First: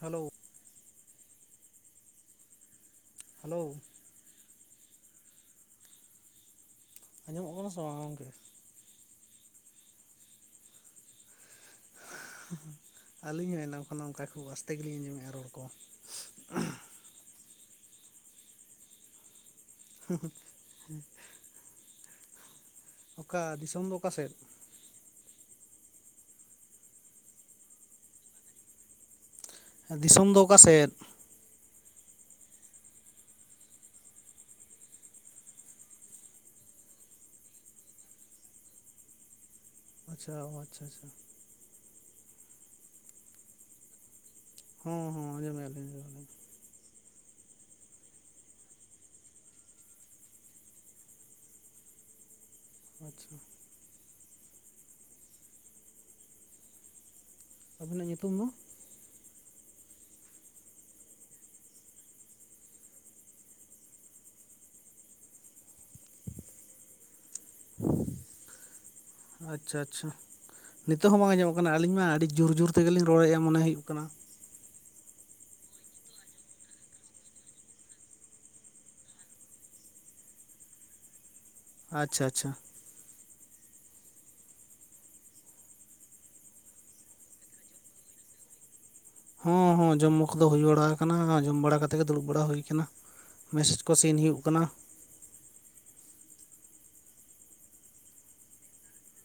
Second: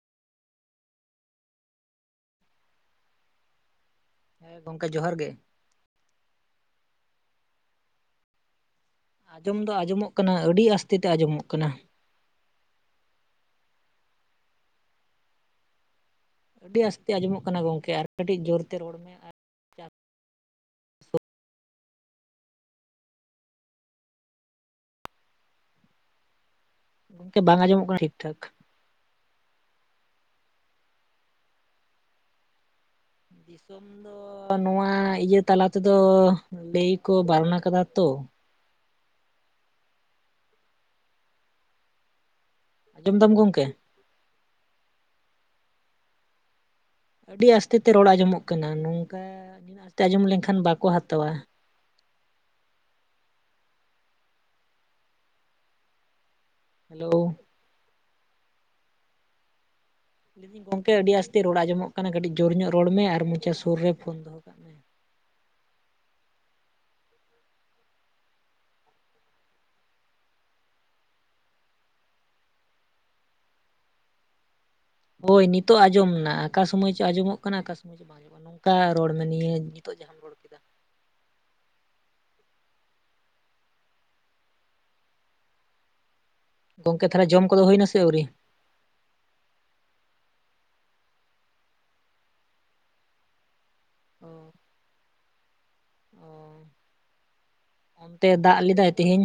Hello hello ᱦᱮᱸ ᱜᱚᱝᱠᱮ ᱡᱚᱦᱟᱨ ᱜᱮ ᱟᱸᱡᱚᱢᱚᱜ ᱠᱟᱱᱟ ᱥᱮ ᱵᱟᱝ ᱜᱚᱝᱠᱮ ᱟᱸᱡᱚᱢ ᱫᱚ ᱟᱸᱡᱚᱢᱚᱜ ᱠᱟᱱᱟ ᱟᱹᱰᱤ ᱟᱥᱛᱮ ᱛᱮ ᱟᱸᱡᱚᱢᱚᱜ ᱠᱟᱱᱟ ᱟᱹᱞᱤᱧ ᱦᱚᱸ ᱮᱱᱟᱠᱷᱟᱱ ᱚᱱᱠᱟ ᱠᱷᱩᱵ ᱟᱥᱛᱮ ᱜᱮᱞᱤᱧ ᱟᱸᱡᱚᱢᱮᱫ-ᱟ ᱨᱚᱲ ᱠᱚ᱾ ᱟᱹᱰᱤ ᱟᱥᱛᱮ ᱟᱸᱡᱚᱢᱚᱜ ᱠᱟᱱᱟ ᱜᱚᱢᱠᱮ ᱟᱨ ᱠᱟᱹᱴᱤᱡ ᱡᱳᱨᱛᱮ ᱨᱚᱲ ᱢᱮ ᱟᱨ ᱦᱩᱸ ᱦᱩᱸ ᱚᱠᱟ ᱫᱤᱥᱚᱢ ᱫᱚ ᱚᱠᱟ ᱥᱮᱫ? ᱜᱚᱢᱠᱮ ᱵᱟᱝ ᱟᱸᱡᱚᱢᱚᱜ ᱠᱟᱱᱟ ᱴᱷᱤᱠ ᱴᱷᱟᱠ ᱫᱤᱥᱚᱢ ᱫᱚ ᱚᱠᱟ ᱥᱮᱫ? ᱫᱤᱥᱚᱢ ᱫᱚ ᱱᱚᱣᱟ ᱤᱭᱟᱹ ᱛᱟᱞᱟ ᱛᱮᱫᱚ ᱞᱟᱹᱭ ᱠᱚ ᱵᱟᱨᱱᱟ ᱠᱟᱫᱟ ᱛᱚ ᱟᱪᱪᱷᱟ ᱚ ᱟᱪᱷᱟ ᱟᱪᱪᱷᱟ ᱟᱸᱡᱚᱢ ᱫᱟᱢ ᱜᱳᱝᱠᱮ ᱦᱚᱸ ᱦᱚᱸ ᱟᱸᱡᱚᱢ ᱮᱫᱟᱞᱤᱧ ᱟᱸᱡᱚᱢ ᱮᱫᱟᱞᱤᱧ ᱟᱹᱰᱤ ᱟᱥᱛᱮ ᱛᱮ ᱨᱚᱲ ᱟᱸᱡᱚᱢᱚᱜ ᱠᱟᱱᱟ ᱱᱚᱝᱠᱟ ᱱᱤᱱᱟᱹᱜ ᱟᱥᱛᱮ ᱟᱸᱡᱚᱢ ᱞᱮᱱᱠᱷᱟᱱ ᱵᱟᱠᱚ ᱦᱟᱛᱟᱣᱟ᱾ ᱟᱪᱪᱷᱟ ᱦᱮᱞᱳ ᱟᱵᱤᱱᱟᱜ ᱧᱩᱛᱩᱢ ᱫᱚ? ᱞᱟᱹᱭᱫᱟᱹᱧ ᱜᱚᱝᱠᱮ ᱟᱹᱰᱤ ᱟᱥᱛᱮ ᱨᱚᱲ ᱟᱸᱡᱚᱢᱚᱜ ᱠᱟᱱᱟ ᱠᱟᱹᱴᱤᱡ ᱡᱳᱨ ᱧᱚᱜ ᱨᱚᱲ ᱢᱮ ᱟᱨ ᱢᱚᱪᱟ ᱥᱩᱨ ᱨᱮ ᱯᱷᱳᱱ ᱫᱚᱦᱚ ᱠᱟᱜ ᱢᱮ ᱟᱪᱪᱷᱟ ᱟᱪᱪᱷᱟ ᱱᱤᱛᱚᱜ ᱦᱚᱸ ᱵᱟᱝ ᱟᱸᱡᱚᱜ ᱠᱟᱱᱟ ᱟᱹᱞᱤᱧ ᱢᱟ ᱟᱹᱰᱤ ᱡᱩᱨ ᱡᱩᱨ ᱛᱮᱜᱮ ᱞᱤᱧ ᱨᱚᱲᱮᱫ-ᱟ ᱢᱚᱱᱮ ᱦᱩᱭᱩᱜ ᱠᱟᱱᱟ ᱦᱳᱭ ᱱᱤᱛᱚᱜ ᱟᱸᱡᱚᱢ ᱱᱟ ᱚᱠᱟ ᱥᱚᱢᱚᱭ ᱪᱚ ᱟᱸᱡᱚᱢᱚᱜ ᱠᱟᱱᱟ ᱚᱠᱟ ᱥᱚᱢᱚᱭ ᱵᱟᱝ ᱟᱸᱡᱚᱢᱚᱜ ᱱᱚᱝᱠᱟ ᱨᱚᱲ ᱢᱮ ᱱᱤᱭᱟᱹ ᱱᱤᱛᱚᱜ ᱡᱟᱦᱟᱸ ᱟᱪᱪᱷᱟ ᱟᱪᱪᱷᱟ ᱜᱚᱝᱠᱮ ᱛᱟᱦᱚᱞᱮ ᱡᱚᱢ ᱠᱚᱫᱚ ᱦᱩᱭ ᱱᱟᱥᱮ ᱟᱹᱣᱨᱤ? ᱦᱚᱸ ᱦᱚᱸ ᱡᱚᱢ ᱠᱚ ᱫᱚ ᱦᱩᱭ ᱵᱟᱲᱟ ᱠᱟᱱᱟ ᱡᱚᱢ ᱵᱟᱲᱟ ᱠᱟᱛᱮᱫ ᱜᱮ ᱫᱩᱲᱩᱵ ᱵᱟᱲᱟ ᱦᱩᱭ ᱠᱟᱱᱟ ᱥᱤᱱ ᱚ ᱦᱩᱭᱩᱜ ᱠᱟᱱᱟ ᱚ ᱚᱱᱛᱮ ᱫᱟᱜ ᱞᱮᱫᱟᱭ ᱛᱤᱦᱤᱧ?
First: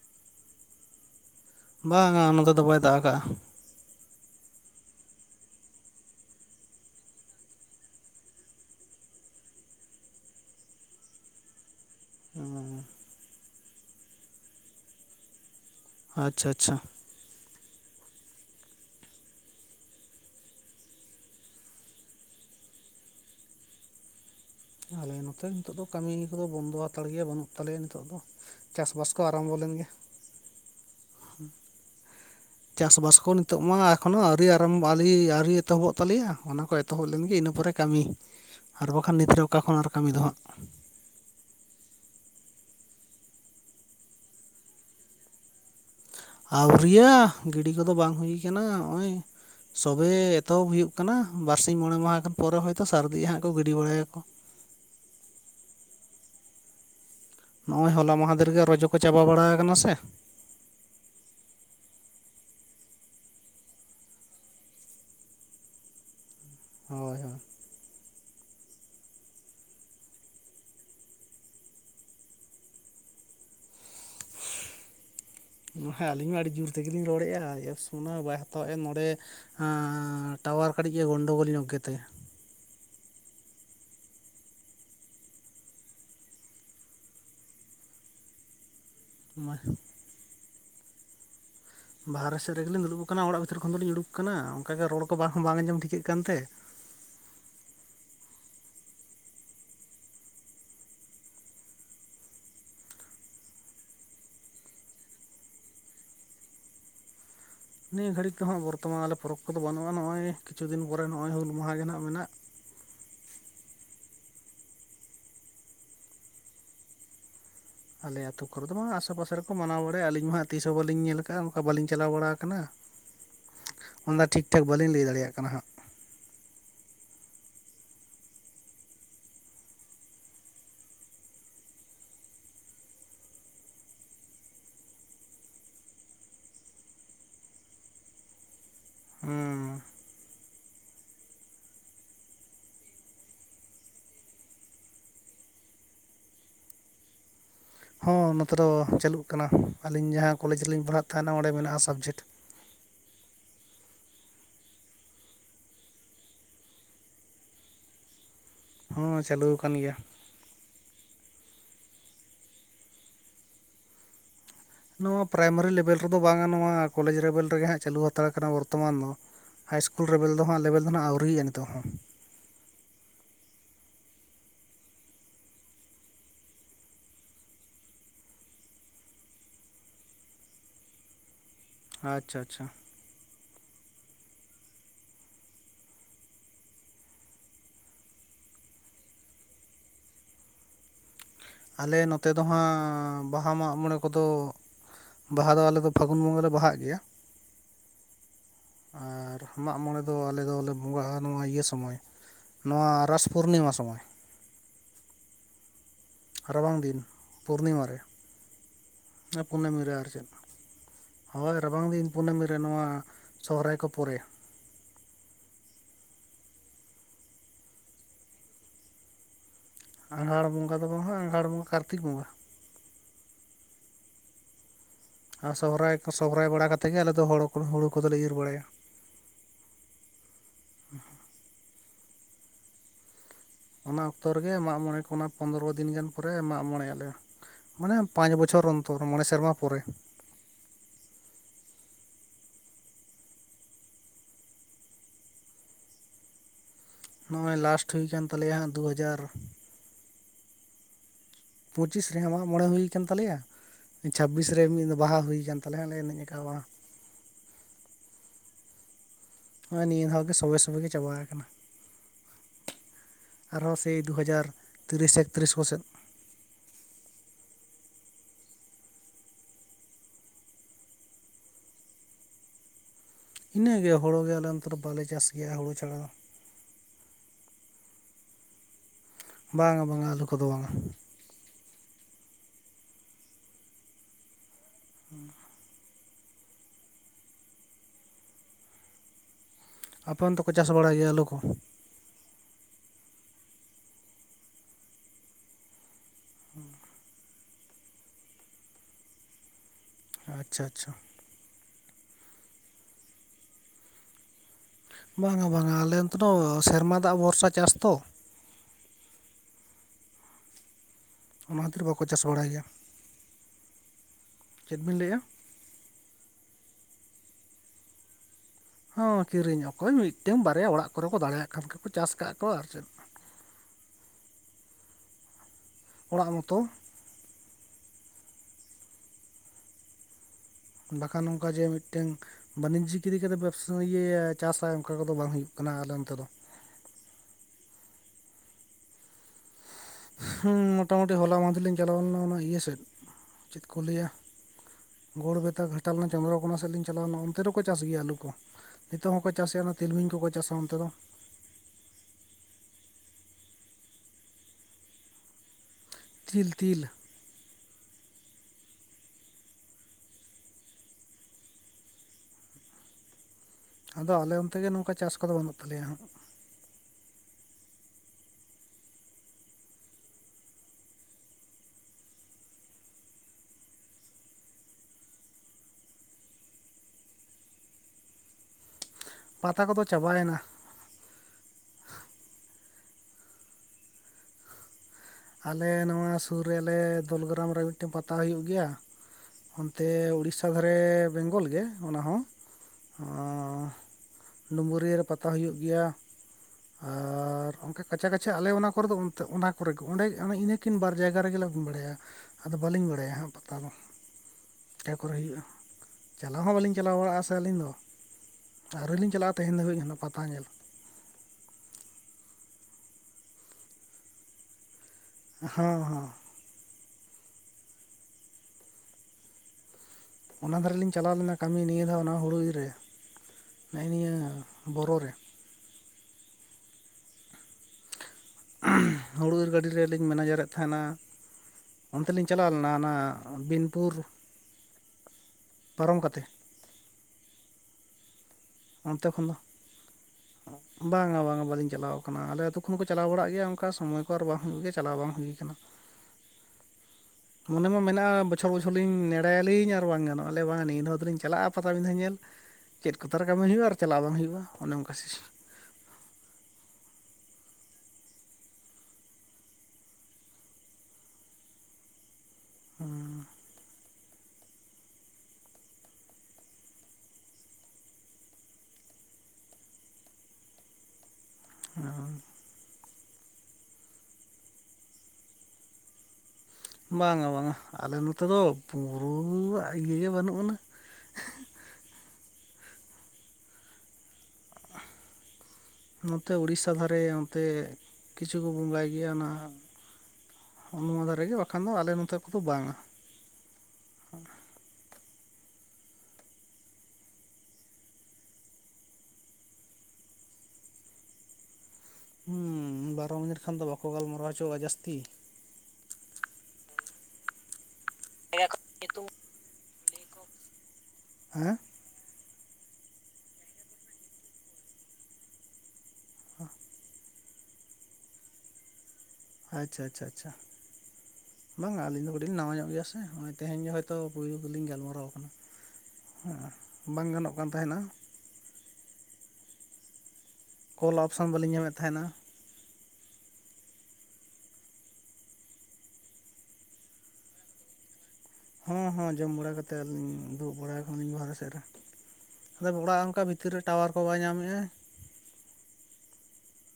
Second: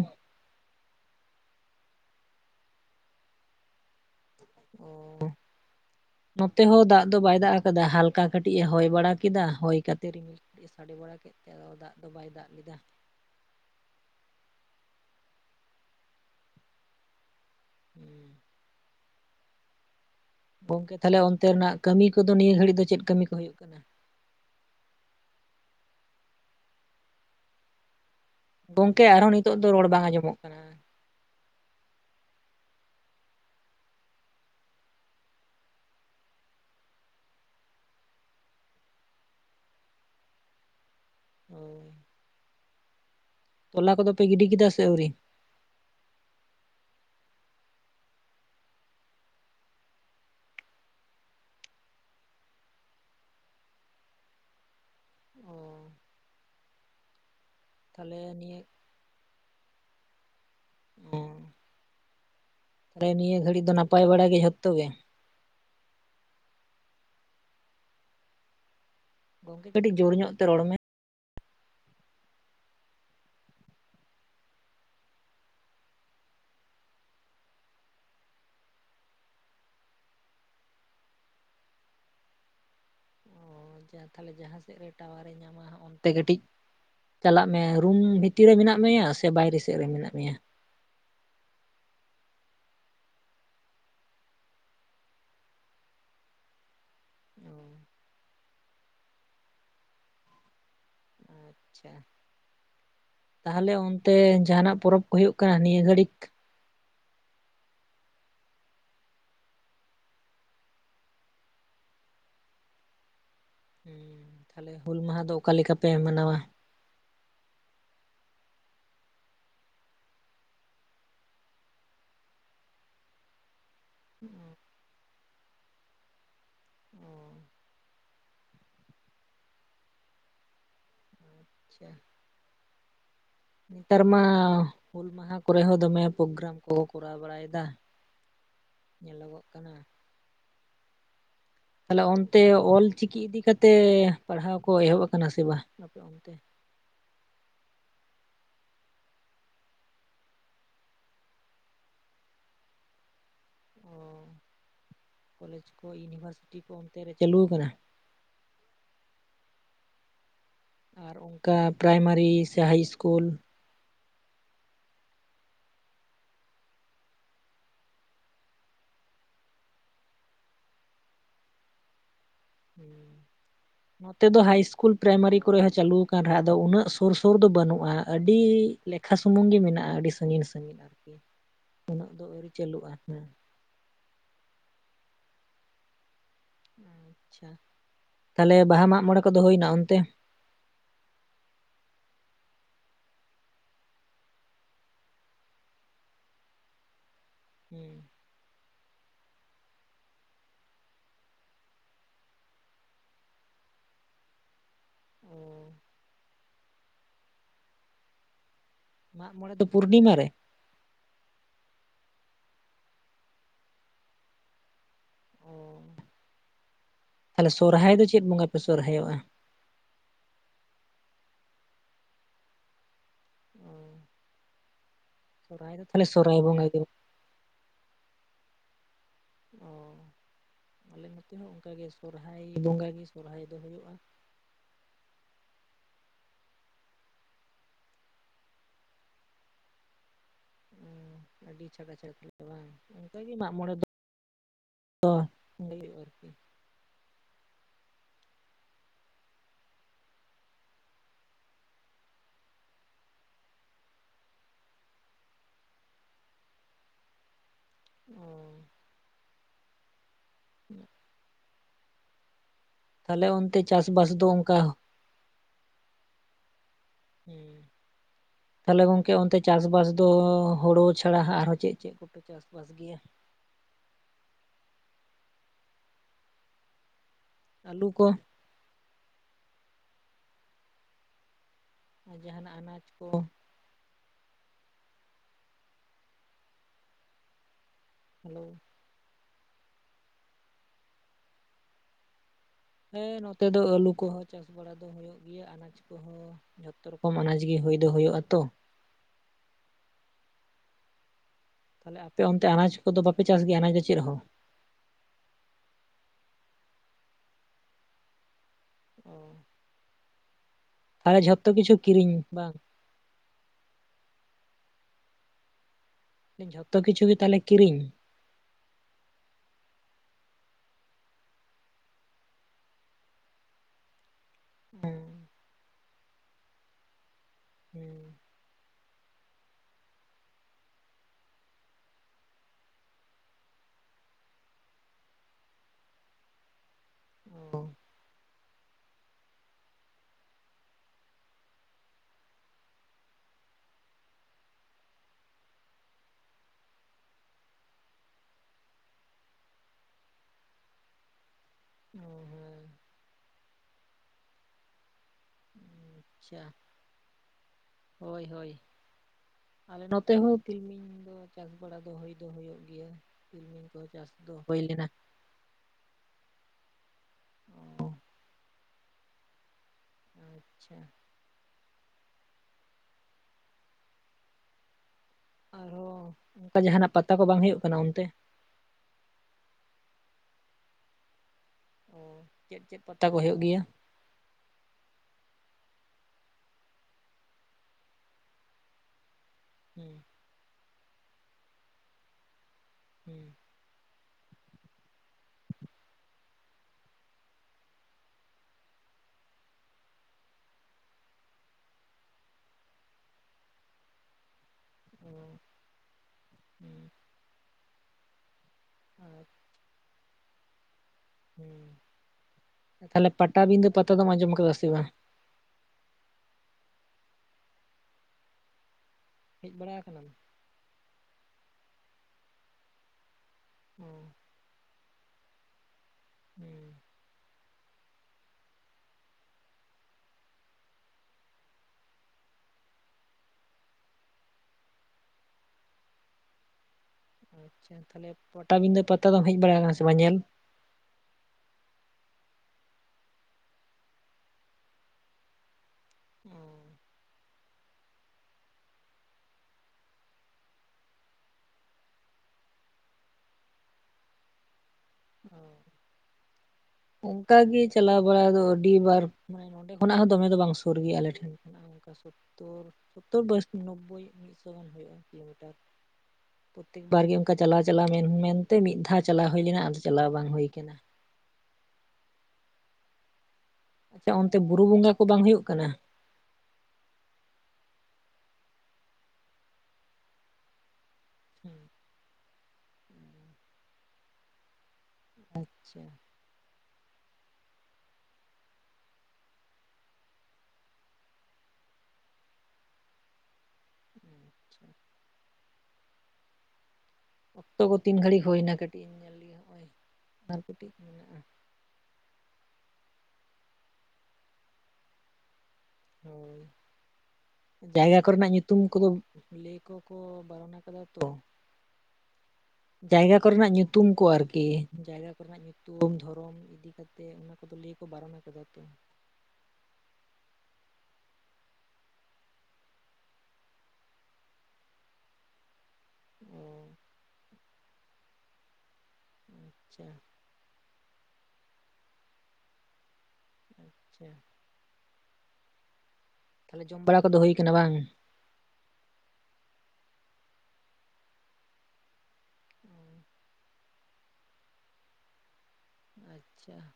ᱵᱟᱝ ᱟ ᱱᱚᱛᱮ ᱫᱚ ᱵᱟᱭ ᱫᱟᱜ ᱟᱠᱟᱜ-ᱟ᱾ ᱚᱻ᱾ ᱱᱚᱛᱮ ᱦᱚᱸ ᱫᱟᱜ ᱫᱚ ᱵᱟᱭ ᱫᱟᱜ ᱠᱟᱫᱟ ᱦᱟᱞᱠᱟ ᱠᱟᱹᱴᱤᱡ ᱮ ᱦᱚᱭ ᱵᱟᱲᱟ ᱠᱮᱫᱟ ᱦᱚᱭ ᱠᱟᱛᱮᱜ ᱨᱤᱢᱤᱞ ᱮ ᱥᱟᱰᱮ ᱵᱟᱲᱟ ᱠᱮᱫ ᱛᱮ ᱟᱫᱚ ᱫᱟᱜ ᱫᱚ ᱵᱟᱭ ᱫᱟᱜ ᱞᱮᱫᱟ᱾ ᱟᱪᱪᱷᱟ ᱟᱪᱷᱟ᱾ ᱦᱩᱸ᱾ [inaudible] ᱜᱚᱝᱠᱮ ᱛᱟᱦᱚᱞᱮ ᱚᱱᱛᱮ ᱨᱮᱱᱟᱜ ᱠᱟᱹᱢᱤ ᱠᱚᱫᱚ ᱱᱤᱭᱟᱹ ᱜᱷᱟᱹᱲᱤᱡ ᱫᱚ ᱪᱮᱫ ᱠᱟᱹᱢᱤ ᱠᱚ ᱦᱩᱭᱩᱜ ᱠᱟᱱᱟ? ᱟᱞᱮ ᱱᱚᱛᱮ ᱱᱤᱛᱚᱜ ᱫᱚ ᱠᱟᱹᱢᱤ ᱠᱚᱫᱚ ᱵᱚᱱᱫᱚ ᱦᱟᱛᱟᱲ ᱜᱮᱭᱟ ᱵᱟᱱᱩᱜ ᱛᱟᱞᱮᱭᱟ ᱱᱤᱛᱚᱜ ᱫᱚ᱾ ᱜᱚᱝᱠᱮ ᱪᱟᱥᱼᱵᱟᱥ ᱠᱚ ᱟᱨᱦᱚᱸ ᱟᱨᱟᱢᱵᱚ ᱱᱤᱛᱚᱜ ᱫᱚ ᱞᱮᱱ ᱜᱮ᱾ ᱨᱚᱲ ᱵᱟᱝ ᱟᱸᱡᱚᱢᱚᱜ ᱠᱟᱱᱟ᱾ ᱦᱩᱸ᱾ ᱪᱟᱥᱼᱵᱟᱥ ᱠᱚ ᱱᱤᱛᱚᱜ ᱢᱟ ᱮᱠᱷᱚᱱᱳ ᱟᱣᱹᱨᱤ ᱟᱨᱟᱢᱵᱚ ᱟᱞᱤ ᱟᱣᱹᱨᱤ ᱮᱛᱚᱦᱚᱵᱚᱜ ᱛᱟᱞᱮᱭᱟ ᱚᱱᱟ ᱠᱷᱚᱡᱼᱼ ᱮᱛᱚᱦᱚᱵ ᱞᱮᱱ ᱜᱮ ᱤᱱᱟᱹ ᱯᱚᱨᱮ ᱠᱟᱢᱤ ᱟᱨ ᱵᱟᱠᱷᱟᱱ ᱱᱤᱛ ᱨᱮ ᱚᱠᱟ ᱠᱷᱚᱱ ᱟᱨ ᱠᱟᱢᱤ ᱫᱚ ᱦᱟᱸᱜᱼᱼ ᱚᱸᱭ᱾ ᱛᱚᱞᱟ ᱠᱚᱫᱚ ᱯᱮ ᱜᱤᱰᱤ ᱠᱮᱫᱟ ᱥᱮ ᱟᱹᱣᱨᱤ? ᱟᱹᱣᱨᱤ ᱭᱟ ᱜᱤᱰᱤ ᱠᱚᱫᱚ ᱵᱟᱝ ᱦᱩᱭ ᱠᱟᱱᱟ ᱦᱚᱜ-ᱚᱭᱼᱼ ᱥᱚᱵᱮ ᱮᱛᱚᱦᱚᱵ ᱦᱩᱭᱩᱜ ᱠᱟᱱᱟ ᱵᱟᱨ ᱥᱤᱧ ᱢᱚᱬᱮ ᱢᱟᱦᱟᱸ ᱠᱟᱱ ᱯᱚᱨᱮ ᱦᱚᱭᱛᱚ ᱥᱟᱨᱫᱤᱜᱼᱟ ᱦᱟᱸᱜ ᱠᱚ ᱜᱤᱰᱤ ᱵᱟᱲᱟᱭᱟ ᱠᱚ᱾ ᱚ ᱱᱚᱜ-ᱚᱭ ᱦᱚᱞᱟ ᱛᱟᱦᱚᱞᱮ ᱢᱟᱦᱟᱸᱫᱮᱨ ᱱᱤᱭᱟᱹ ᱜᱮ ᱨᱚᱡᱚ ᱠᱚ ᱪᱟᱵᱟ ᱵᱟᱲᱟᱣ ᱠᱟᱱᱟ ᱥᱮᱼᱼ ᱚ ᱛᱟᱦᱚᱞᱮ ᱱᱤᱭᱟᱹ ᱜᱷᱟᱹᱲᱤᱡ ᱫᱚ ᱱᱟᱯᱟᱭ ᱵᱟᱲᱟ ᱜᱮ ᱡᱷᱚᱛᱚ ᱜᱮ? ᱦᱚᱭ ᱦᱚᱭ᱾ ᱜᱚᱝᱠᱮ ᱠᱟᱹᱴᱤᱡ ᱡᱳᱨ ᱧᱚᱜ ᱛᱮ ᱨᱚᱲ ᱢᱮ᱾ [inaudible] ᱵᱟᱠᱷᱟᱡ ᱟᱹᱞᱤᱧ ᱢᱟ ᱟᱹᱰᱤ ᱡᱩᱨ ᱛᱮᱜᱮ ᱞᱤᱧ ᱨᱚᱲᱮᱜ-ᱟ, ᱮ ᱥᱩᱱᱟ ᱵᱟᱭ ᱦᱟᱛᱟᱣᱮᱜ-ᱟ ᱱᱚᱸᱰᱮ᱾ ᱟᱸᱻ ᱴᱟᱣᱟᱨ ᱠᱟᱹᱴᱤᱡ ᱜᱮ ᱜᱚᱱᱰᱚᱜᱳᱞ ᱧᱚᱜ ᱠᱮᱜ ᱛᱟᱭᱟ᱾ ᱪᱟ ᱛᱟᱦᱚᱞᱮ ᱡᱟᱦᱟᱸ ᱥᱮᱜ ᱨᱮ ᱴᱟᱣᱟᱨᱼᱼ ᱛᱮ ᱠᱟᱹᱴᱤᱡ ᱪᱟᱞᱟᱜ ᱢᱮ ᱨᱩᱢ ᱵᱷᱤᱛᱤᱨ ᱨᱮ ᱢᱮᱱᱟᱜ ᱢᱮᱭᱟ, ᱥᱮ ᱵᱟᱭᱨᱮ ᱥᱮᱜ ᱨᱮ ᱢᱮᱱᱟᱜ ᱢᱮᱭᱟ? ᱵᱟᱦᱨᱮ ᱥᱮᱫ ᱨᱮᱜᱮ ᱞᱤᱧ ᱫᱩᱲᱩᱵ ᱠᱟᱱᱟ ᱚᱲᱟᱜ ᱵᱷᱤᱛᱤᱨ ᱠᱷᱚᱱ ᱫᱚᱞᱤᱧ ᱩᱰᱩᱠ ᱠᱟᱱᱟ ᱚᱱᱠᱟ ᱜᱮ ᱨᱚᱲ ᱠᱚ ᱵᱟᱝ ᱦᱚᱸ ᱵᱟᱝ ᱟᱸᱡᱚᱢ ᱴᱷᱤᱠᱟᱹᱜ ᱠᱟᱱ ᱛᱮ᱾ ᱪᱷᱟ ᱛᱟᱦᱚᱞᱮ ᱚᱱᱛᱮ ᱡᱟᱦᱟᱸᱱᱟᱜ ᱯᱚᱨᱚᱵ ᱠᱚ ᱦᱩᱭᱩᱜ ᱠᱟᱱᱟ ᱱᱤᱭᱟᱹ ᱜᱷᱟᱹᱲᱤᱠ? ᱱᱤᱭᱟᱹ ᱜᱷᱟᱹᱲᱤᱡ ᱛᱮ ᱦᱚᱸ ᱵᱚᱨᱛᱚᱢᱟᱱ ᱟᱞᱮ ᱯᱚᱨᱚᱵᱽ ᱠᱚᱫᱚ ᱵᱟᱱᱩᱜ-ᱟ, ᱱᱚᱜ-ᱚᱭ ᱠᱤᱪᱷᱩ ᱫᱤᱱ ᱯᱚᱨᱮ ᱱᱚᱜ-ᱚᱭ ᱦᱩᱞ ᱢᱟᱦᱟᱸ ᱜᱮ ᱱᱟᱦᱟᱸᱜ ᱢᱮᱱᱟᱜ᱾ ᱛᱟᱦᱚᱞᱮ ᱦᱩᱞ ᱢᱟᱦᱟᱸ ᱫᱚ ᱚᱠᱟ ᱞᱮᱠᱟ ᱯᱮ ᱢᱟᱱᱟᱣᱟ? ᱟᱞᱮ ᱟᱛᱩ ᱠᱚᱨᱮ ᱫᱚ ᱵᱟᱝᱟ ᱟᱥᱮ ᱯᱟᱥᱮ ᱨᱮᱠᱚ ᱢᱟᱱᱟᱣ ᱵᱟᱲᱟᱭᱟ ᱟᱹᱞᱤᱧ ᱢᱟ ᱦᱟᱸᱜ ᱛᱤᱥᱸᱦᱚᱸ ᱵᱟᱹᱞᱤᱧ ᱧᱮᱞ ᱟᱠᱟᱜ-ᱟ, ᱚᱱᱠᱟ ᱵᱟᱹᱞᱤᱧ ᱪᱟᱞᱟᱣ ᱵᱟᱲᱟ ᱟᱠᱟᱱᱟ᱾ ᱚᱱᱟ ᱫᱚ ᱴᱷᱤᱠᱼᱴᱷᱟᱠ ᱵᱟᱹᱞᱤᱧ ᱞᱟᱹᱭ ᱫᱟᱲᱮᱭᱟᱜ ᱠᱟᱱᱟ ᱦᱟᱸᱜ᱾ [inaudible] ᱱᱮᱛᱟᱨ ᱢᱟ ᱦᱩᱞ ᱢᱟᱦᱟᱸ ᱠᱚᱨᱮ ᱦᱚᱸ ᱫᱚᱢᱮ ᱯᱨᱳᱜᱽᱨᱟᱢ ᱠᱚ ᱠᱚ ᱠᱚᱨᱟᱣ ᱵᱟᱲᱟᱭᱮᱫᱟ᱾ ᱧᱮᱞᱚᱜᱚᱜ ᱠᱟᱱᱟ᱾ ᱛᱟᱦᱚᱞᱮ ᱚᱱᱛᱮ ᱚᱞ ᱪᱤᱠᱤ ᱤᱫᱤ ᱠᱟᱛᱮᱜ ᱯᱟᱲᱦᱟᱣ ᱠᱚ ᱮᱦᱚᱵ ᱟᱠᱟᱱᱟ ᱥᱮ ᱵᱟᱝ ᱟᱯᱮ ᱚᱱᱛᱮ? ᱦᱚᱸ ᱱᱚᱛᱮ ᱫᱚ ᱪᱟᱹᱞᱩᱜ ᱠᱟᱱᱟ, ᱟᱞᱤᱧ ᱡᱟᱦᱟᱸ ᱠᱚᱞᱮᱡᱽ ᱨᱤᱞᱤᱧ ᱯᱟᱲᱦᱟᱜ ᱛᱟᱦᱮᱱᱟ ᱚᱸᱰᱮ ᱢᱮᱱᱟᱜ-ᱟ ᱥᱟᱵᱽᱡᱮᱠᱴ᱾ ᱚ ᱠᱚᱞᱮᱡ ᱠᱚ ᱤᱭᱩᱱᱤᱵᱷᱟᱨᱥᱤᱴᱤ ᱠᱚ ᱚᱱᱛᱮ ᱨᱮ ᱪᱟᱹᱞᱩᱣ ᱠᱟᱱᱟ? ᱦᱚᱸ ᱪᱟᱹᱞᱩ ᱠᱟᱱ ᱜᱮᱭᱟ᱾ ᱟᱨ ᱚᱱᱠᱟ ᱯᱨᱟᱭᱢᱟᱨᱤ ᱥᱮ ᱦᱟᱭ ᱤᱥᱠᱩᱞᱼᱼ ᱱᱚᱣᱟ ᱯᱨᱟᱭᱢᱟᱢᱨᱤ ᱞᱮᱵᱮᱞ ᱨᱮᱫᱚ ᱵᱟᱝᱟ, ᱱᱚᱣᱟ ᱠᱚᱞᱮᱡᱽ ᱞᱮᱵᱮᱞ ᱨᱮᱜᱮ ᱦᱟᱸᱜ ᱪᱟᱹᱞᱩ ᱦᱟᱛᱟᱲ ᱠᱟᱱᱟ ᱵᱚᱨᱛᱚᱢᱟᱱ ᱫᱚ᱾ ᱦᱟᱭ ᱤᱥᱠᱩᱞ ᱨᱮᱵᱮᱞ ᱫᱚ ᱦᱟᱸᱜ ᱞᱮᱵᱮᱞ ᱫᱚ ᱱᱟᱦᱟᱸᱜ ᱟᱹᱣᱨᱤᱭᱟᱜᱼᱟ ᱱᱤᱛᱚᱜ ᱦᱚᱸ᱾ ᱦᱩᱸ, ᱱᱚᱛᱼᱼ ᱛᱮ ᱫᱚ ᱦᱟᱭ ᱤᱥᱠᱩᱞ ᱯᱨᱟᱭᱢᱟᱨᱤ ᱠᱚᱨᱮ ᱦᱚᱸ ᱪᱟᱹᱞᱩ ᱟᱠᱟᱱ ᱨᱮᱦᱚᱸ ᱟᱫᱚ ᱩᱱᱟᱹᱜ ᱥᱩᱨ ᱥᱩᱨ ᱫᱚ ᱵᱟᱹᱱᱩᱜ-ᱟ ᱟᱹᱰᱤᱼᱼ ᱞᱮᱠᱷᱟ ᱥᱩᱢᱩᱝ ᱜᱮ ᱢᱮᱱᱟᱜ ᱟᱹᱰᱤ ᱥᱟᱜᱤᱧ ᱥᱟᱜᱤᱧ ᱟᱨᱠᱤ, ᱩᱱᱟᱹᱜ ᱫᱚ ᱟᱪᱪᱷᱟ ᱟᱹᱣᱨᱤ ᱟᱪᱪᱷᱟ ᱪᱟᱞᱩᱜᱼᱟ᱾ ᱟᱪᱪᱷᱟ ᱛᱟᱦᱚᱞᱮ ᱵᱟᱦᱟ ᱢᱟᱜ ᱢᱚᱬᱮ ᱠᱚᱫᱚ ᱦᱩᱭ ᱱᱟ ᱚᱱᱛᱮ? ᱟᱞᱮ ᱱᱚᱛᱮ ᱫᱚ ᱦᱟᱸᱜ ᱵᱟᱦᱟ ᱢᱟᱜ ᱢᱚᱬᱮ ᱠᱚᱫᱚᱼᱼ ᱵᱟᱦᱟ ᱫᱚ ᱟᱞᱮ ᱫᱚ ᱯᱷᱟᱹᱜᱩᱱ ᱵᱚᱸᱜᱟ ᱞᱮ ᱵᱟᱦᱟᱜ ᱜᱮᱭᱟ᱾ ᱦᱩᱸ᱾ ᱟᱨ ᱢᱟᱜᱢᱚᱬᱮ ᱫᱚ ᱟᱞᱮ ᱫᱚᱞᱮ ᱵᱚᱸᱜᱟᱜᱼᱟ ᱱᱚᱣᱟ ᱤᱭᱟᱹ ᱥᱚᱢᱚᱭ ᱱᱚᱣᱟ ᱨᱟᱥ ᱯᱩᱨᱱᱤᱢᱟ ᱥᱚᱢᱚᱭ᱾ ᱚ ᱨᱟᱵᱟᱝ ᱫᱤᱱ ᱯᱩᱨᱱᱤᱢᱟ ᱨᱮ᱾ ᱢᱟᱜ ᱢᱚᱬᱮ ᱫᱚ ᱠᱩᱱᱟᱹᱢᱤ ᱟᱨ ᱯᱩᱨᱱᱤᱢᱟ ᱨᱮ᱾ ᱪᱮᱫ ᱦᱳᱭ ᱨᱟᱵᱟᱝ ᱫᱤᱱ ᱠᱩᱱᱟᱹᱢᱤ ᱨᱮ ᱱᱚᱣᱟ ᱥᱚᱦᱨᱟᱭ ᱠᱚ ᱯᱚᱨᱮ᱾ ᱚ ᱛᱟᱦᱚᱞᱮ ᱥᱚᱨᱦᱟᱭ ᱫᱚ ᱪᱮᱫ ᱵᱚᱸᱜᱟ ᱯᱮ ᱥᱚᱨᱦᱟᱭᱚᱜᱼᱟ? ᱟᱸᱜᱷᱟᱲ ᱵᱚᱸᱜᱟ ᱫᱚ ᱵᱟᱝᱟ ᱟᱸᱜᱷᱟᱲ ᱵᱚᱸᱜᱟ ᱠᱟᱨᱛᱤᱠ ᱵᱚᱸᱜᱟ᱾ ᱟᱨ ᱥᱚᱨᱦᱟᱭ ᱫᱚ ᱥᱚᱦᱨᱟᱭ ᱛᱟᱦᱚᱞᱮ ᱠᱚ ᱥᱚᱨᱦᱟᱭ ᱥᱚᱦᱨᱟᱭ ᱵᱚᱸᱜᱟ ᱵᱟᱲᱟ ᱠᱟᱛᱮᱫ ᱜᱮ ᱟᱞᱮᱫᱚ ᱦᱚᱲᱚ ᱦᱩᱲᱩ ᱠᱚᱫᱚᱞᱮ ᱤᱨ ᱵᱟᱲᱟᱭᱟ᱾ ᱚ ᱟᱞᱮ ᱱᱚᱛᱮ ᱦᱚᱸ ᱚᱱᱠᱟᱜᱮ ᱥᱚᱨᱦᱟᱭ ᱵᱚᱸᱜᱟ ᱜᱮ ᱥᱚᱨᱦᱟᱭ ᱫᱚ ᱦᱩᱭᱩᱜᱼᱟ᱾ ᱵᱚᱛᱚᱨ ᱜᱮ ᱢᱟᱜ ᱢᱚᱬᱮ ᱠᱷᱚᱱᱟᱜ ᱯᱚᱱᱫᱨᱚ ᱫᱤᱱ ᱜᱟᱱ ᱯᱚᱨᱮ ᱢᱟᱜ ᱢᱬᱮᱭᱟᱞᱮ᱾ ᱢᱟᱱᱮ ᱯᱟᱸᱪ ᱵᱚᱪᱷᱚᱨ ᱚᱱᱛᱚᱨ ᱢᱚᱬᱮ ᱥᱮᱨᱢᱟ ᱯᱚᱨᱮ᱾ ᱚᱸ ᱟᱹᱰᱤ ᱪᱷᱟᱠᱟ ᱪᱷᱟ ᱵᱟᱝ ᱚᱱᱛᱮ ᱜᱮ ᱢᱟᱜᱢᱚᱬᱮ ᱫᱚ᱾ ᱛᱚ [unintelligible] ᱱᱚᱜ-ᱚᱭ ᱞᱟᱥᱴ ᱦᱩᱭᱠᱟᱱ ᱛᱟᱞᱮᱭᱟ ᱫᱩ ᱦᱟᱡᱟᱨ ᱯᱩᱪᱤᱥ ᱨᱮᱦᱚᱸ ᱢᱟᱜ ᱢᱚᱬᱮ ᱦᱩᱭ ᱠᱟᱱ ᱛᱟᱞᱮᱭᱟ᱾ ᱪᱷᱟᱵᱵᱤᱥ ᱨᱮ ᱢᱤᱫ ᱧᱤᱫᱟᱹ ᱵᱟᱦᱟ ᱦᱩᱭ ᱟᱠᱟᱱ ᱛᱟᱞᱮᱭᱟ ᱟᱞᱮ ᱮᱱᱮᱡ ᱟᱠᱟᱣᱟ ᱵᱟᱦᱟ᱾ [unintelligible] ᱱᱚ-ᱚᱭ ᱱᱤᱭᱟᱹ ᱫᱷᱟᱣ ᱜᱮ ᱥᱚᱵᱮ ᱥᱚᱵᱮ ᱜᱮ ᱪᱟᱵᱟ ᱟᱠᱟᱱᱟ᱾ ᱛᱟᱦᱞᱮ ᱚᱱᱛᱮ ᱟᱨᱦᱚᱸ ᱪᱟᱥ ᱥᱮᱭ ᱵᱟᱥ ᱫᱩ ᱫᱚ ᱦᱟᱡᱟᱨ ᱚᱝᱠᱟ ᱛᱤᱨᱤᱥ ᱮᱠᱛᱨᱤᱥ ᱠᱚᱥᱮᱫ [inaudible] ᱛᱟᱦᱞᱮ ᱜᱚᱝᱠᱮ ᱚᱱᱛᱮ ᱪᱟᱥ ᱵᱟᱥ ᱫᱚ ᱦᱳᱲᱳ ᱪᱷᱟᱲᱟ ᱟᱨᱦᱚᱸ ᱪᱮᱫ ᱪᱮᱫ ᱠᱚᱯᱮ ᱪᱟᱥ ᱵᱟᱥ ᱜᱮᱭᱟ? ᱤᱱᱟᱹᱜᱮ ᱦᱳᱲᱳ ᱜᱮ ᱟᱞᱮ ᱚᱱᱛᱮ ᱨᱮ ᱵᱟᱞᱮ ᱪᱟᱥ ᱜᱮᱭᱟ ᱦᱳᱲᱳ ᱪᱷᱟᱲᱟ ᱟᱹᱞᱩ ᱠᱚ ᱵᱟᱝ ᱟ ᱵᱟᱝ ᱟ ᱟᱞᱩ ᱠᱚᱫᱚ ᱵᱟᱝ ᱟ᱾ ᱟᱨ ᱡᱟᱦᱟᱱᱟᱜ ᱟᱱᱟᱡ ᱠᱚ᱾ ᱦᱮᱸ ᱦᱮᱞᱳ᱾ ᱟᱯᱮ ᱚᱱᱛᱮ ᱠᱚ ᱪᱟᱥ ᱵᱟᱲᱟᱭ ᱜᱮᱭᱟ ᱟᱞᱩ ᱠᱚ? ᱦᱮᱸ ᱱᱚᱛᱮ ᱫᱚ ᱟᱹᱞᱩ ᱠᱚᱦᱚᱸ ᱪᱟᱥ ᱵᱟᱲᱟ ᱫᱚ ᱦᱩᱭᱩᱜ ᱜᱮᱭᱟ ᱟᱱᱟᱡ ᱠᱚᱦᱚᱸ ᱡᱷᱚᱛᱚ ᱨᱚᱠᱚᱢ ᱟᱱᱟᱡ ᱢᱚᱡᱽ ᱜᱮ ᱦᱩᱭ ᱫᱚ ᱦᱩᱭᱩᱜ-ᱟ᱾ ᱛᱚ ᱟᱪᱪᱷᱟ ᱟᱪᱪᱷᱟ᱾ ᱛᱟᱦᱚᱞᱮ ᱟᱯᱮ ᱚᱱᱛᱮ ᱟᱱᱟᱡ ᱠᱚᱫᱚ ᱵᱟᱯᱮ ᱪᱟᱥ ᱜᱮᱭᱟ ᱟᱱᱟᱡ ᱫᱚ ᱪᱮᱫ ᱦᱚᱸ ᱵᱟᱝᱟ ᱵᱟᱝᱟ ᱟᱞᱮ ᱱᱛᱱᱛᱮ ᱫᱚ ᱥᱮᱨᱢᱟ ᱫᱟᱜ ᱵᱷᱚᱨᱥᱟ ᱪᱟᱥ ᱛᱚ᱾ ᱚ ᱛᱟᱦᱚᱞᱮ ᱡᱷᱚᱛᱚ ᱚᱱᱟ ᱠᱤᱪᱷᱩ ᱠᱷᱟᱹᱛᱤᱨ ᱵᱟᱠᱚ ᱠᱤᱨᱤᱧ ᱪᱟᱥ ᱵᱟᱲᱟᱭ ᱵᱟᱝ ᱜᱮᱭᱟ᱾ ᱪᱮᱫ ᱵᱤᱱ ᱞᱟᱹᱭᱮᱜᱼᱟ? ᱡᱷᱚᱛᱚ ᱠᱤᱪᱷᱩ ᱜᱮ ᱛᱟᱦᱞᱮ ᱠᱤᱨᱤᱧ? ᱦᱚᱸ ᱠᱤᱨᱤᱧ, ᱚᱠᱚᱭ ᱢᱤᱫᱴᱮᱱ- ᱵᱟᱨᱭᱟ ᱚᱲᱟᱜ ᱠᱚᱨᱮ ᱠᱚ ᱫᱟᱲᱮᱭᱟᱜ ᱠᱷᱟᱱ ᱠᱚ ᱪᱟᱥ ᱟᱠᱟᱫ ᱠᱚ ᱟᱨ ᱪᱮᱫ? ᱦᱮᱸ ᱚᱲᱟᱜ ᱢᱚᱛᱚ ᱦᱩᱸ᱾ ᱵᱟᱝᱠᱷᱟᱱ ᱱᱚᱝᱠᱟ ᱡᱮ ᱢᱤᱫᱴᱟᱝ ᱵᱟᱸᱱᱤᱡᱽᱡᱦᱤᱠᱤᱨᱤ ᱠᱟᱹᱨᱮ ᱵᱮᱵᱽᱥᱟ ᱤᱭᱟᱹᱭ ᱪᱟᱥᱟᱭ, ᱚᱱᱠᱟ ᱠᱚᱫᱚ ᱵᱟᱝ ᱦᱩᱭᱩᱜ ᱠᱟᱱᱟ ᱟᱞᱮ ᱚᱱᱛᱮ ᱫᱚ᱾ ᱚ ᱦᱩᱸ ᱢᱚᱴᱟᱢᱩᱴᱤ ᱦᱚᱞᱟ ᱢᱟᱸᱫᱷᱮᱨ ᱞᱤᱧ ᱪᱟᱞᱟᱣ ᱞᱮᱱᱟ, ᱚᱱᱟ ᱤᱭᱟᱹ ᱥᱮᱫ ᱪᱮᱫ ᱠᱚ ᱞᱟᱹᱭᱼᱟ ᱜᱚᱲᱵᱮᱛᱟ, ᱜᱷᱟᱴᱟᱞ ᱚᱱᱟ ᱪᱚᱱᱫᱨᱚᱠᱚᱱᱟ ᱥᱮᱫ ᱞᱤᱧ ᱪᱟᱞᱟᱣᱞᱮᱱᱟ, ᱚᱱᱛᱮ ᱨᱮᱠᱚ ᱪᱟᱥ ᱜᱮᱭᱟ ᱟᱞᱩ ᱠᱚ᱾ ᱱᱤᱛᱚᱜ ᱦᱚᱸᱠᱚ ᱪᱟᱥᱮᱜᱼᱟ, ᱚᱱᱟ ᱛᱤᱞᱢᱤᱧ ᱠᱚᱠᱚ ᱪᱟᱥᱟ ᱚᱱᱛᱮ ᱫᱚ ᱚ ᱦᱮᱸ ᱛᱤᱞ ᱟᱪᱪᱷᱟ, ᱛᱤᱞ ᱦᱳᱭ ᱦᱳᱭ, ᱟᱞᱮ ᱱᱚᱛᱮ ᱦᱚᱸ ᱛᱤᱞᱢᱤᱧ ᱫᱚ ᱪᱟᱥ ᱵᱟᱲᱟ ᱫᱚ ᱦᱳᱭ ᱫᱚ ᱦᱳᱭᱳᱜ ᱜᱤᱭᱟ ᱛᱤᱞᱢᱤᱧᱼᱼ ᱟᱫᱚ ᱟᱞᱮ ᱚᱱᱛᱮ ᱜᱮ ᱱᱚᱝᱠᱟ ᱪᱟᱥ ᱠᱚᱫᱚ ᱵᱟᱹᱱᱩᱜ ᱛᱟᱞᱮᱭᱟ ᱦᱟᱸᱜ᱾ ᱚ ᱟᱪᱪᱷᱟ᱾ ᱟᱨᱦᱚᱸ ᱚᱱᱠᱟ ᱡᱟᱸᱦᱟᱱᱟᱜ ᱯᱟᱛᱟ ᱠᱚ ᱵᱟᱝ ᱦᱳᱭᱳᱜ ᱠᱟᱱᱟ ᱚᱱᱛᱮ? ᱯᱟᱛᱟ ᱠᱚᱫᱚ ᱪᱟᱵᱟᱭᱮᱱᱟ᱾ ᱚ ᱪᱮᱫ ᱪᱮᱫ ᱯᱟᱛᱟ ᱠᱚ ᱦᱳᱭᱳᱜ ᱜᱮᱭᱟ? ᱟᱞᱮ ᱱᱚᱣᱟ ᱥᱩᱨ ᱨᱮ ᱟᱞᱮ ᱫᱚᱞᱜᱨᱟᱢ ᱨᱮ ᱢᱤᱫᱴᱮᱱ ᱯᱟᱛᱟ ᱦᱳᱭᱩᱜ ᱜᱮᱭᱟ। ᱚᱱᱛᱮ ᱦᱩᱸ ᱩᱲᱤᱥᱥᱟ ᱫᱷᱟᱨᱮ ᱵᱮᱝᱜᱚᱞ ᱜᱮ ᱚᱱᱟ ᱦᱚᱸ। ᱦᱩᱸ ᱚᱸ ᱰᱩᱢᱵᱩᱨᱤᱭᱟᱹ ᱨᱮ ᱯᱟᱛᱟ ᱦᱩᱭᱩᱜ ᱜᱮᱭᱟ। ᱟᱨ ᱚᱱᱠᱟ ᱠᱟᱪᱷᱟ ᱠᱟᱪᱷᱟ ᱟᱞᱮ ᱚᱱᱟ ᱠᱚᱨᱮ ᱫᱚ ᱚᱱᱛᱮ ᱚᱱᱟ ᱠᱚᱨᱮ᱾ ᱚᱸᱰᱮ ᱤᱱᱟᱹ ᱤᱱᱟᱹᱠᱤᱱ ᱵᱟᱨ ᱡᱟᱭᱜᱟ ᱨᱮᱜᱮᱞᱮ ᱵᱟᱲᱟᱭᱟ ᱟᱫᱚ ᱵᱟᱹᱞᱤᱧ ᱵᱟᱲᱟᱭᱟ ᱦᱟᱸᱜ ᱯᱟᱛᱟ ᱫᱚ᱾ ᱴᱮ ᱚ ᱠᱚᱨᱮ ᱦᱩᱭᱩᱜᱼᱟ, ᱪᱟᱞᱟᱣ ᱦᱚᱸ ᱵᱟᱹᱞᱤᱧ ᱦᱩᱸ ᱪᱟᱞᱟᱣ ᱵᱟᱲᱟᱜᱼᱟ ᱥᱮ ᱟᱹᱞᱤᱧ ᱫᱚ᱾ ᱟᱣᱨᱤᱞᱤᱧ ᱟᱨ ᱪᱟᱞᱟᱜᱼᱟ ᱛᱮᱦᱮᱧ ᱫᱷᱟᱹᱵᱤᱡ ᱦᱟᱱᱟ ᱯᱟᱛᱟ ᱧᱮᱞ᱾ ᱦᱮᱸ ᱛᱟᱦᱞᱮ ᱯᱟᱴᱟᱵᱤᱸᱫᱟᱹ ᱯᱟᱛᱟ ᱫᱚᱢ ᱟᱸᱡᱚᱢ ᱠᱟᱫᱟ ᱥᱮ ᱵᱟᱝ? ᱦᱚᱸ ᱦᱚᱸ। ᱦᱮᱡ ᱵᱟᱲᱟ ᱠᱟᱱᱟᱢ? ᱚᱱᱟ ᱫᱷᱟᱨᱮ ᱞᱤᱧ ᱪᱟᱞᱟᱣ ᱞᱤᱱᱟ ᱠᱟᱹᱢᱤ ᱱᱤᱭᱟᱹ ᱫᱷᱟᱣ ᱚᱱᱟ ᱦᱳᱲᱳ ᱤᱨ ᱨᱮ ᱱᱮᱜᱼ ᱚ ᱱᱤᱭᱟᱹ ᱵᱚᱨᱚ ᱨᱮ ᱦᱩᱸ ᱦᱩᱲᱩ ᱤᱨ ᱜᱟᱹᱰᱤ ᱨᱮᱞᱤᱧ ᱢᱮᱱᱟᱡᱟᱨ ᱮᱫ ᱛᱟᱦᱮᱱᱟ᱾ ᱚᱱᱛᱮ ᱞᱤᱧ ᱪᱟᱞᱟᱣ ᱞᱮᱱᱟ ᱚᱱᱟ ᱵᱤᱱᱯᱩᱨ ᱯᱟᱨᱚᱢ ᱠᱟᱛᱮ ᱟᱪᱪᱷᱟ ᱛᱟᱞᱦᱮ ᱯᱚᱴᱟᱵᱤᱸᱫᱟᱹ ᱯᱟᱛᱟ ᱫᱚᱢ ᱦᱮᱡᱽ ᱵᱟᱲᱟ ᱟᱠᱟᱱᱟ ᱥᱮ ᱵᱟᱝ ᱧᱮᱞ᱾ ᱚ ᱵᱟᱝᱼᱟ ᱵᱟᱝᱼᱟ ᱵᱟᱹᱞᱤᱧ ᱪᱟᱞᱟᱣ ᱠᱟᱱᱟ ᱟᱞᱮ ᱟᱹᱛᱩ ᱠᱷᱚᱱ ᱦᱚᱸᱠᱚ ᱪᱟᱞᱟᱣ ᱵᱟᱲᱟᱜ ᱜᱮᱭᱟ ᱚᱱᱠᱟ ᱥᱚᱢᱚᱭ ᱠᱚ ᱟᱨ ᱵᱟᱝ ᱦᱩᱭᱩᱜ ᱜᱮᱭᱟ ᱪᱟᱞᱟᱣ ᱵᱟᱝ ᱦᱩᱭ ᱠᱟᱱᱟ᱾ [inaudible] [inaudible] ᱢᱚᱱᱮ ᱢᱟ ᱢᱮᱱᱟᱜᱼᱟ ᱵᱚᱪᱷᱚᱨ ᱵᱚᱪᱷᱚᱨ ᱞᱤᱧ ᱱᱮᱲᱟᱭᱟᱞᱤᱧ ᱟᱨ ᱵᱟᱝ ᱜᱟᱱᱚᱜᱼᱟ ᱞᱮ ᱵᱟᱝ ᱤᱱᱟᱹ ᱫᱷᱟᱣ ᱫᱚᱞᱤᱧ ᱪᱟᱞᱟᱜᱼᱟ ᱯᱟᱴᱟᱵᱤᱫᱷᱟᱹ ᱧᱮᱞ ᱪᱮᱫ ᱠᱚ ᱛᱟᱨ ᱠᱟᱹᱢᱤ ᱦᱩᱭᱳᱜᱼᱟ ᱟᱨ ᱪᱟᱞᱟᱣ ᱵᱟᱝ ᱦᱳᱭᱩᱜᱼᱟ ᱚᱱᱮ ᱚᱱᱠᱟ ᱥᱤᱥ ᱚᱝᱠᱟᱜᱤ ᱪᱟᱞᱟᱣ ᱵᱟᱲᱟ ᱫᱚ ᱟᱹᱰᱤ ᱵᱟᱨ ᱢᱟᱱ ᱱᱚᱸᱰᱮ ᱠᱷᱚᱱᱟᱜ ᱦᱚᱸ ᱫᱚᱢᱮ ᱫᱚ ᱵᱟᱝ ᱥᱩᱨ ᱜᱤᱭᱟ ᱟᱞᱮ ᱴᱷᱮᱱ ᱠᱷᱚᱱᱟᱜ ᱚᱱᱠᱟ ᱥᱳᱛᱳᱨ ᱥᱳᱛᱳᱨ ᱵᱟᱹᱥ ᱱᱳᱵᱳᱭ ᱢᱤᱫ ᱥᱚ ᱜᱟᱱ ᱦᱳᱭᱩᱜᱼᱟ ᱠᱤᱞᱳᱢᱤᱴᱟᱨ᱾ ᱯᱨᱚᱛᱮᱠ ᱵᱟᱨ ᱜᱮ ᱚᱱᱠᱟ ᱪᱟᱞᱟᱣ ᱪᱟᱞᱟᱣ ᱢᱮᱱ ᱢᱮᱱᱛᱮ ᱢᱤᱫ ᱫᱷᱟᱣ ᱪᱟᱞᱟᱣ ᱦᱳᱭ ᱞᱮᱱᱟ ᱟᱫᱚ ᱪᱟᱞᱟᱣ ᱵᱟᱝ ᱦᱳᱭ ᱠᱟᱱᱟ᱾ [unintelligible] ᱟᱪᱪᱷᱟ ᱚᱱᱛᱮ ᱵᱩᱨᱩ ᱵᱚᱸᱜᱟ ᱠᱚ ᱵᱟᱝ ᱦᱳᱭᱩᱜ ᱠᱟᱱᱟ? ᱵᱟᱝᱟ ᱵᱟᱝᱟ ᱟᱞᱮ ᱱᱚᱛᱮ ᱫᱚ ᱵᱩᱨᱩ ᱤᱭᱟᱹ ᱜᱮ ᱵᱟᱹᱱᱩᱜ ᱟᱱᱟ᱾ ᱦᱩᱸ ᱟᱪᱪᱷᱟ ᱱᱚᱛᱮ ᱩᱲᱤᱥᱥᱟ ᱫᱷᱟᱨᱮ ᱚᱱᱛᱮ ᱠᱤᱪᱷᱩ ᱠᱚ ᱵᱚᱸᱜᱟᱭ ᱜᱤᱭᱟ ᱚᱱᱟ ᱱᱚᱜ ᱱᱚᱣᱟ ᱫᱷᱟᱨᱮ ᱜᱮ ᱵᱟᱠᱷᱟᱱ ᱫᱚ ᱟᱞᱮ ᱱᱚᱛᱮ ᱠᱚᱫᱚ ᱵᱟᱝᱼᱟ᱾ ᱟᱪᱪᱷᱟ ᱚᱠᱛᱚ ᱠᱚ ᱛᱤᱱ ᱜᱷᱟᱹᱲᱤᱠ ᱦᱩᱭᱱᱟ ᱠᱟᱹᱴᱤᱡᱽ ᱤᱧ ᱧᱮᱞ ᱞᱮ ᱱᱚᱜᱼᱚᱭ ᱟᱨ ᱠᱟᱹᱴᱤᱡᱽ ᱢᱮᱱᱟᱜᱼᱟ᱾ ᱦᱩᱸ ᱵᱟᱨᱚ ᱢᱤᱱᱤᱴ ᱠᱷᱟᱱ ᱫᱚ ᱵᱟᱠᱚ ᱜᱟᱞᱢᱟᱨᱟᱣ ᱦᱚᱪᱚᱣᱟᱜᱼᱟ ᱡᱟᱹᱥᱛᱤ ᱦᱳᱭ ᱡᱟᱭᱜᱟ ᱠᱚᱨᱮᱱᱟᱜ ᱦᱮᱸ ᱧᱩᱛᱩᱢ ᱠᱚᱫᱚ ᱞᱮᱭ ᱠᱚᱠᱚ ᱵᱟᱨᱚᱱ ᱠᱟᱫᱟ ᱛᱚ ᱡᱟᱭᱜᱟ ᱠᱚᱨᱮᱱᱟᱜ ᱧᱩᱛᱩᱢ ᱠᱚ ᱟᱨᱠᱤ ᱡᱟᱭᱜᱟ ᱠᱚᱨᱮᱱᱟᱜ ᱧᱩ ᱛᱩ ᱫᱷᱚᱨᱚᱢ ᱤᱫᱤ ᱠᱟᱛᱮ ᱚᱱᱟ ᱠᱚᱫᱚ ᱞᱮᱭ ᱠᱚ ᱵᱟᱨᱚᱱ ᱠᱟᱫᱟ ᱛᱚ ᱟᱪᱪᱷᱟ ᱟᱪᱪᱷᱟ ᱟᱪᱪᱷᱟ ᱵᱟᱝᱼᱟ ᱟᱹᱞᱤᱧ ᱫᱚ ᱠᱟᱹᱴᱤᱡᱽ ᱞᱤᱧ ᱱᱟᱣᱟ ᱧᱚᱜ ᱜᱮᱭᱟ ᱥᱮ ᱦᱚᱜᱼᱚᱭ ᱛᱮᱦᱮᱧ ᱜᱮ ᱦᱚᱭᱛᱳ ᱯᱳᱭᱞᱳ ᱞᱤᱧ ᱜᱟᱞᱢᱟᱨᱟᱣ ᱠᱟᱱᱟ᱾ ᱦᱮᱸ ᱚ ᱵᱟᱝ ᱜᱟᱱᱚᱜ ᱠᱟᱱ ᱛᱟᱦᱮᱱᱟ᱾ ᱟᱪᱪᱷᱟ ᱠᱚᱞ ᱚᱯᱥᱚᱱ ᱵᱟᱹᱞᱤᱧ ᱧᱟᱢᱮᱫ ᱛᱟᱸᱦᱮᱱᱟ᱾ ᱟᱪᱪᱷᱟ ᱛᱟᱦᱚᱞᱮ ᱡᱚᱢ ᱵᱟᱲᱟ ᱠᱚᱫᱚ ᱦᱩᱭ ᱠᱟᱱᱟ ᱵᱟᱝ? ᱦᱚᱸ ᱦᱚᱸ ᱡᱚᱢ ᱵᱟᱲᱟ ᱠᱟᱛᱮᱫ ᱟᱹᱞᱤᱧ ᱫᱩᱲᱩᱵ ᱵᱟᱲᱟ ᱠᱷᱚᱱᱞᱤᱧ ᱵᱟᱦᱟ ᱥᱮᱫᱨᱮ᱾ ᱟᱫᱚ ᱚᱲᱟᱜ ᱚᱱᱠᱟ ᱵᱷᱤᱛᱤᱨ ᱨᱮ ᱴᱟᱣᱟᱨ ᱠᱚ ᱵᱟᱭ ᱧᱟᱢᱮᱼᱟᱭ᱾ ᱟᱪᱪᱷᱟ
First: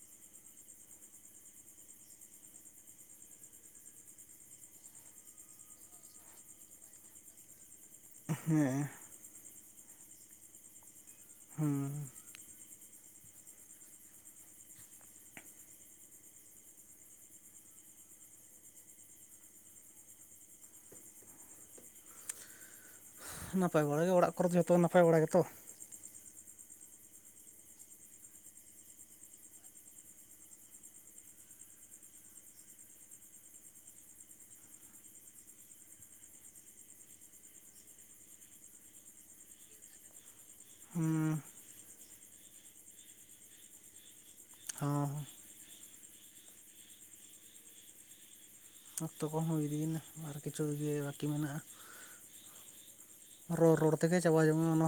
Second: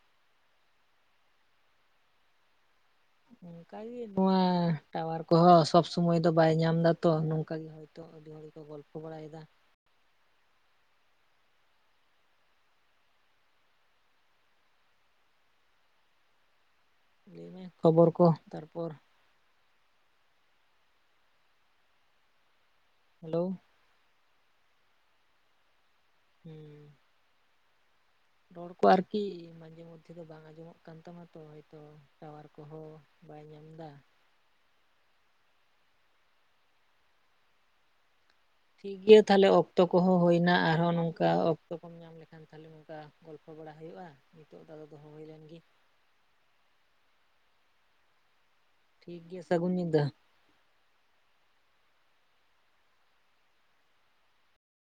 ᱚᱱᱠᱟᱜᱮ ᱱᱚᱣᱟ ᱴᱟᱣᱟᱨ ᱠᱚᱦᱚᱸ ᱥᱚᱵᱽ ᱥᱚᱢᱚᱭ ᱫᱚ ᱵᱟᱭ ᱧᱟᱢ ᱫᱟᱛᱚ ᱱᱚᱝᱠᱟ ᱜᱮ ᱦᱚᱭ ᱱᱤᱛᱚᱜ ᱟᱹᱰᱤ ᱦᱚᱲ ᱜᱮᱠᱚ ᱦᱮᱸ ᱜᱚᱞᱯᱷᱚ ᱵᱟᱲᱟᱭᱮᱫᱟ᱾ ᱦᱩᱸ ᱞᱟᱹᱭᱢᱮ ᱠᱷᱚᱵᱚᱨ ᱠᱚ ᱛᱟᱨᱯᱚᱨ ᱦᱮᱞᱳ ᱱᱟᱯᱟᱭ ᱵᱟᱲᱟ ᱜᱮ ᱚᱲᱟᱜ ᱠᱚᱨᱮ ᱫᱚ ᱡᱚᱛᱚ ᱱᱟᱯᱟᱭ ᱵᱟᱲᱟᱜ ᱜᱮᱛᱚ? ᱦᱩᱸ ᱨᱚᱲ ᱠᱚ ᱟᱨᱠᱤ ᱢᱟᱡᱷᱮ ᱢᱚᱫᱽᱫᱷᱮ ᱫᱚ ᱵᱟᱝ ᱟᱸᱡᱚᱢᱚᱜ ᱠᱟᱱ ᱛᱟᱢᱟ ᱛᱚ ᱦᱚᱭᱛᱚ ᱴᱟᱣᱟᱨ ᱠᱚᱦᱚᱸ ᱵᱟᱭ ᱧᱟᱢ ᱫᱟ᱾ ᱴᱷᱤᱠ ᱜᱮᱭᱟ ᱛᱟᱞᱦᱮ ᱚᱠᱛᱚ ᱠᱚᱦᱚᱸ ᱦᱩᱭᱱᱟ ᱟᱨᱦᱚᱸ ᱱᱚᱝᱠᱟ ᱦᱮᱸ ᱚᱠ ᱚᱠᱛᱚ ᱠᱚᱢ ᱧᱟᱢ ᱞᱮᱠᱷᱟᱱ ᱛᱟᱦᱚᱞᱮ ᱱᱚᱝᱠᱟ ᱜᱚᱞᱯᱷᱚ ᱵᱟᱲᱟ ᱦᱩᱭᱩᱜᱼᱟ ᱱᱤᱛᱚᱜ ᱫᱚ ᱫᱚᱦᱚ ᱦᱚᱸ ᱦᱩᱭ ᱞᱮᱱ ᱜᱮ᱾ ᱴᱷᱤᱠ ᱚᱠᱛᱚ ᱜᱮᱭᱟ ᱠᱚᱸᱦᱚᱸ ᱦᱩᱭ ᱥᱟᱹᱜᱩᱱ ᱤᱫᱤᱭᱮᱱᱟ ᱧᱤᱫᱟᱹ ᱟᱨ ᱠᱤᱪᱷᱩ-ᱠᱤᱪᱷᱩ ᱜᱮ ᱟᱨᱠᱤ ᱢᱮᱱᱟᱜᱼᱟ ᱨᱚᱲ- ᱨᱚᱲ ᱛᱮᱜᱮ ᱪᱟᱵᱟ ᱡᱚᱝᱼᱟ ᱚᱱᱟ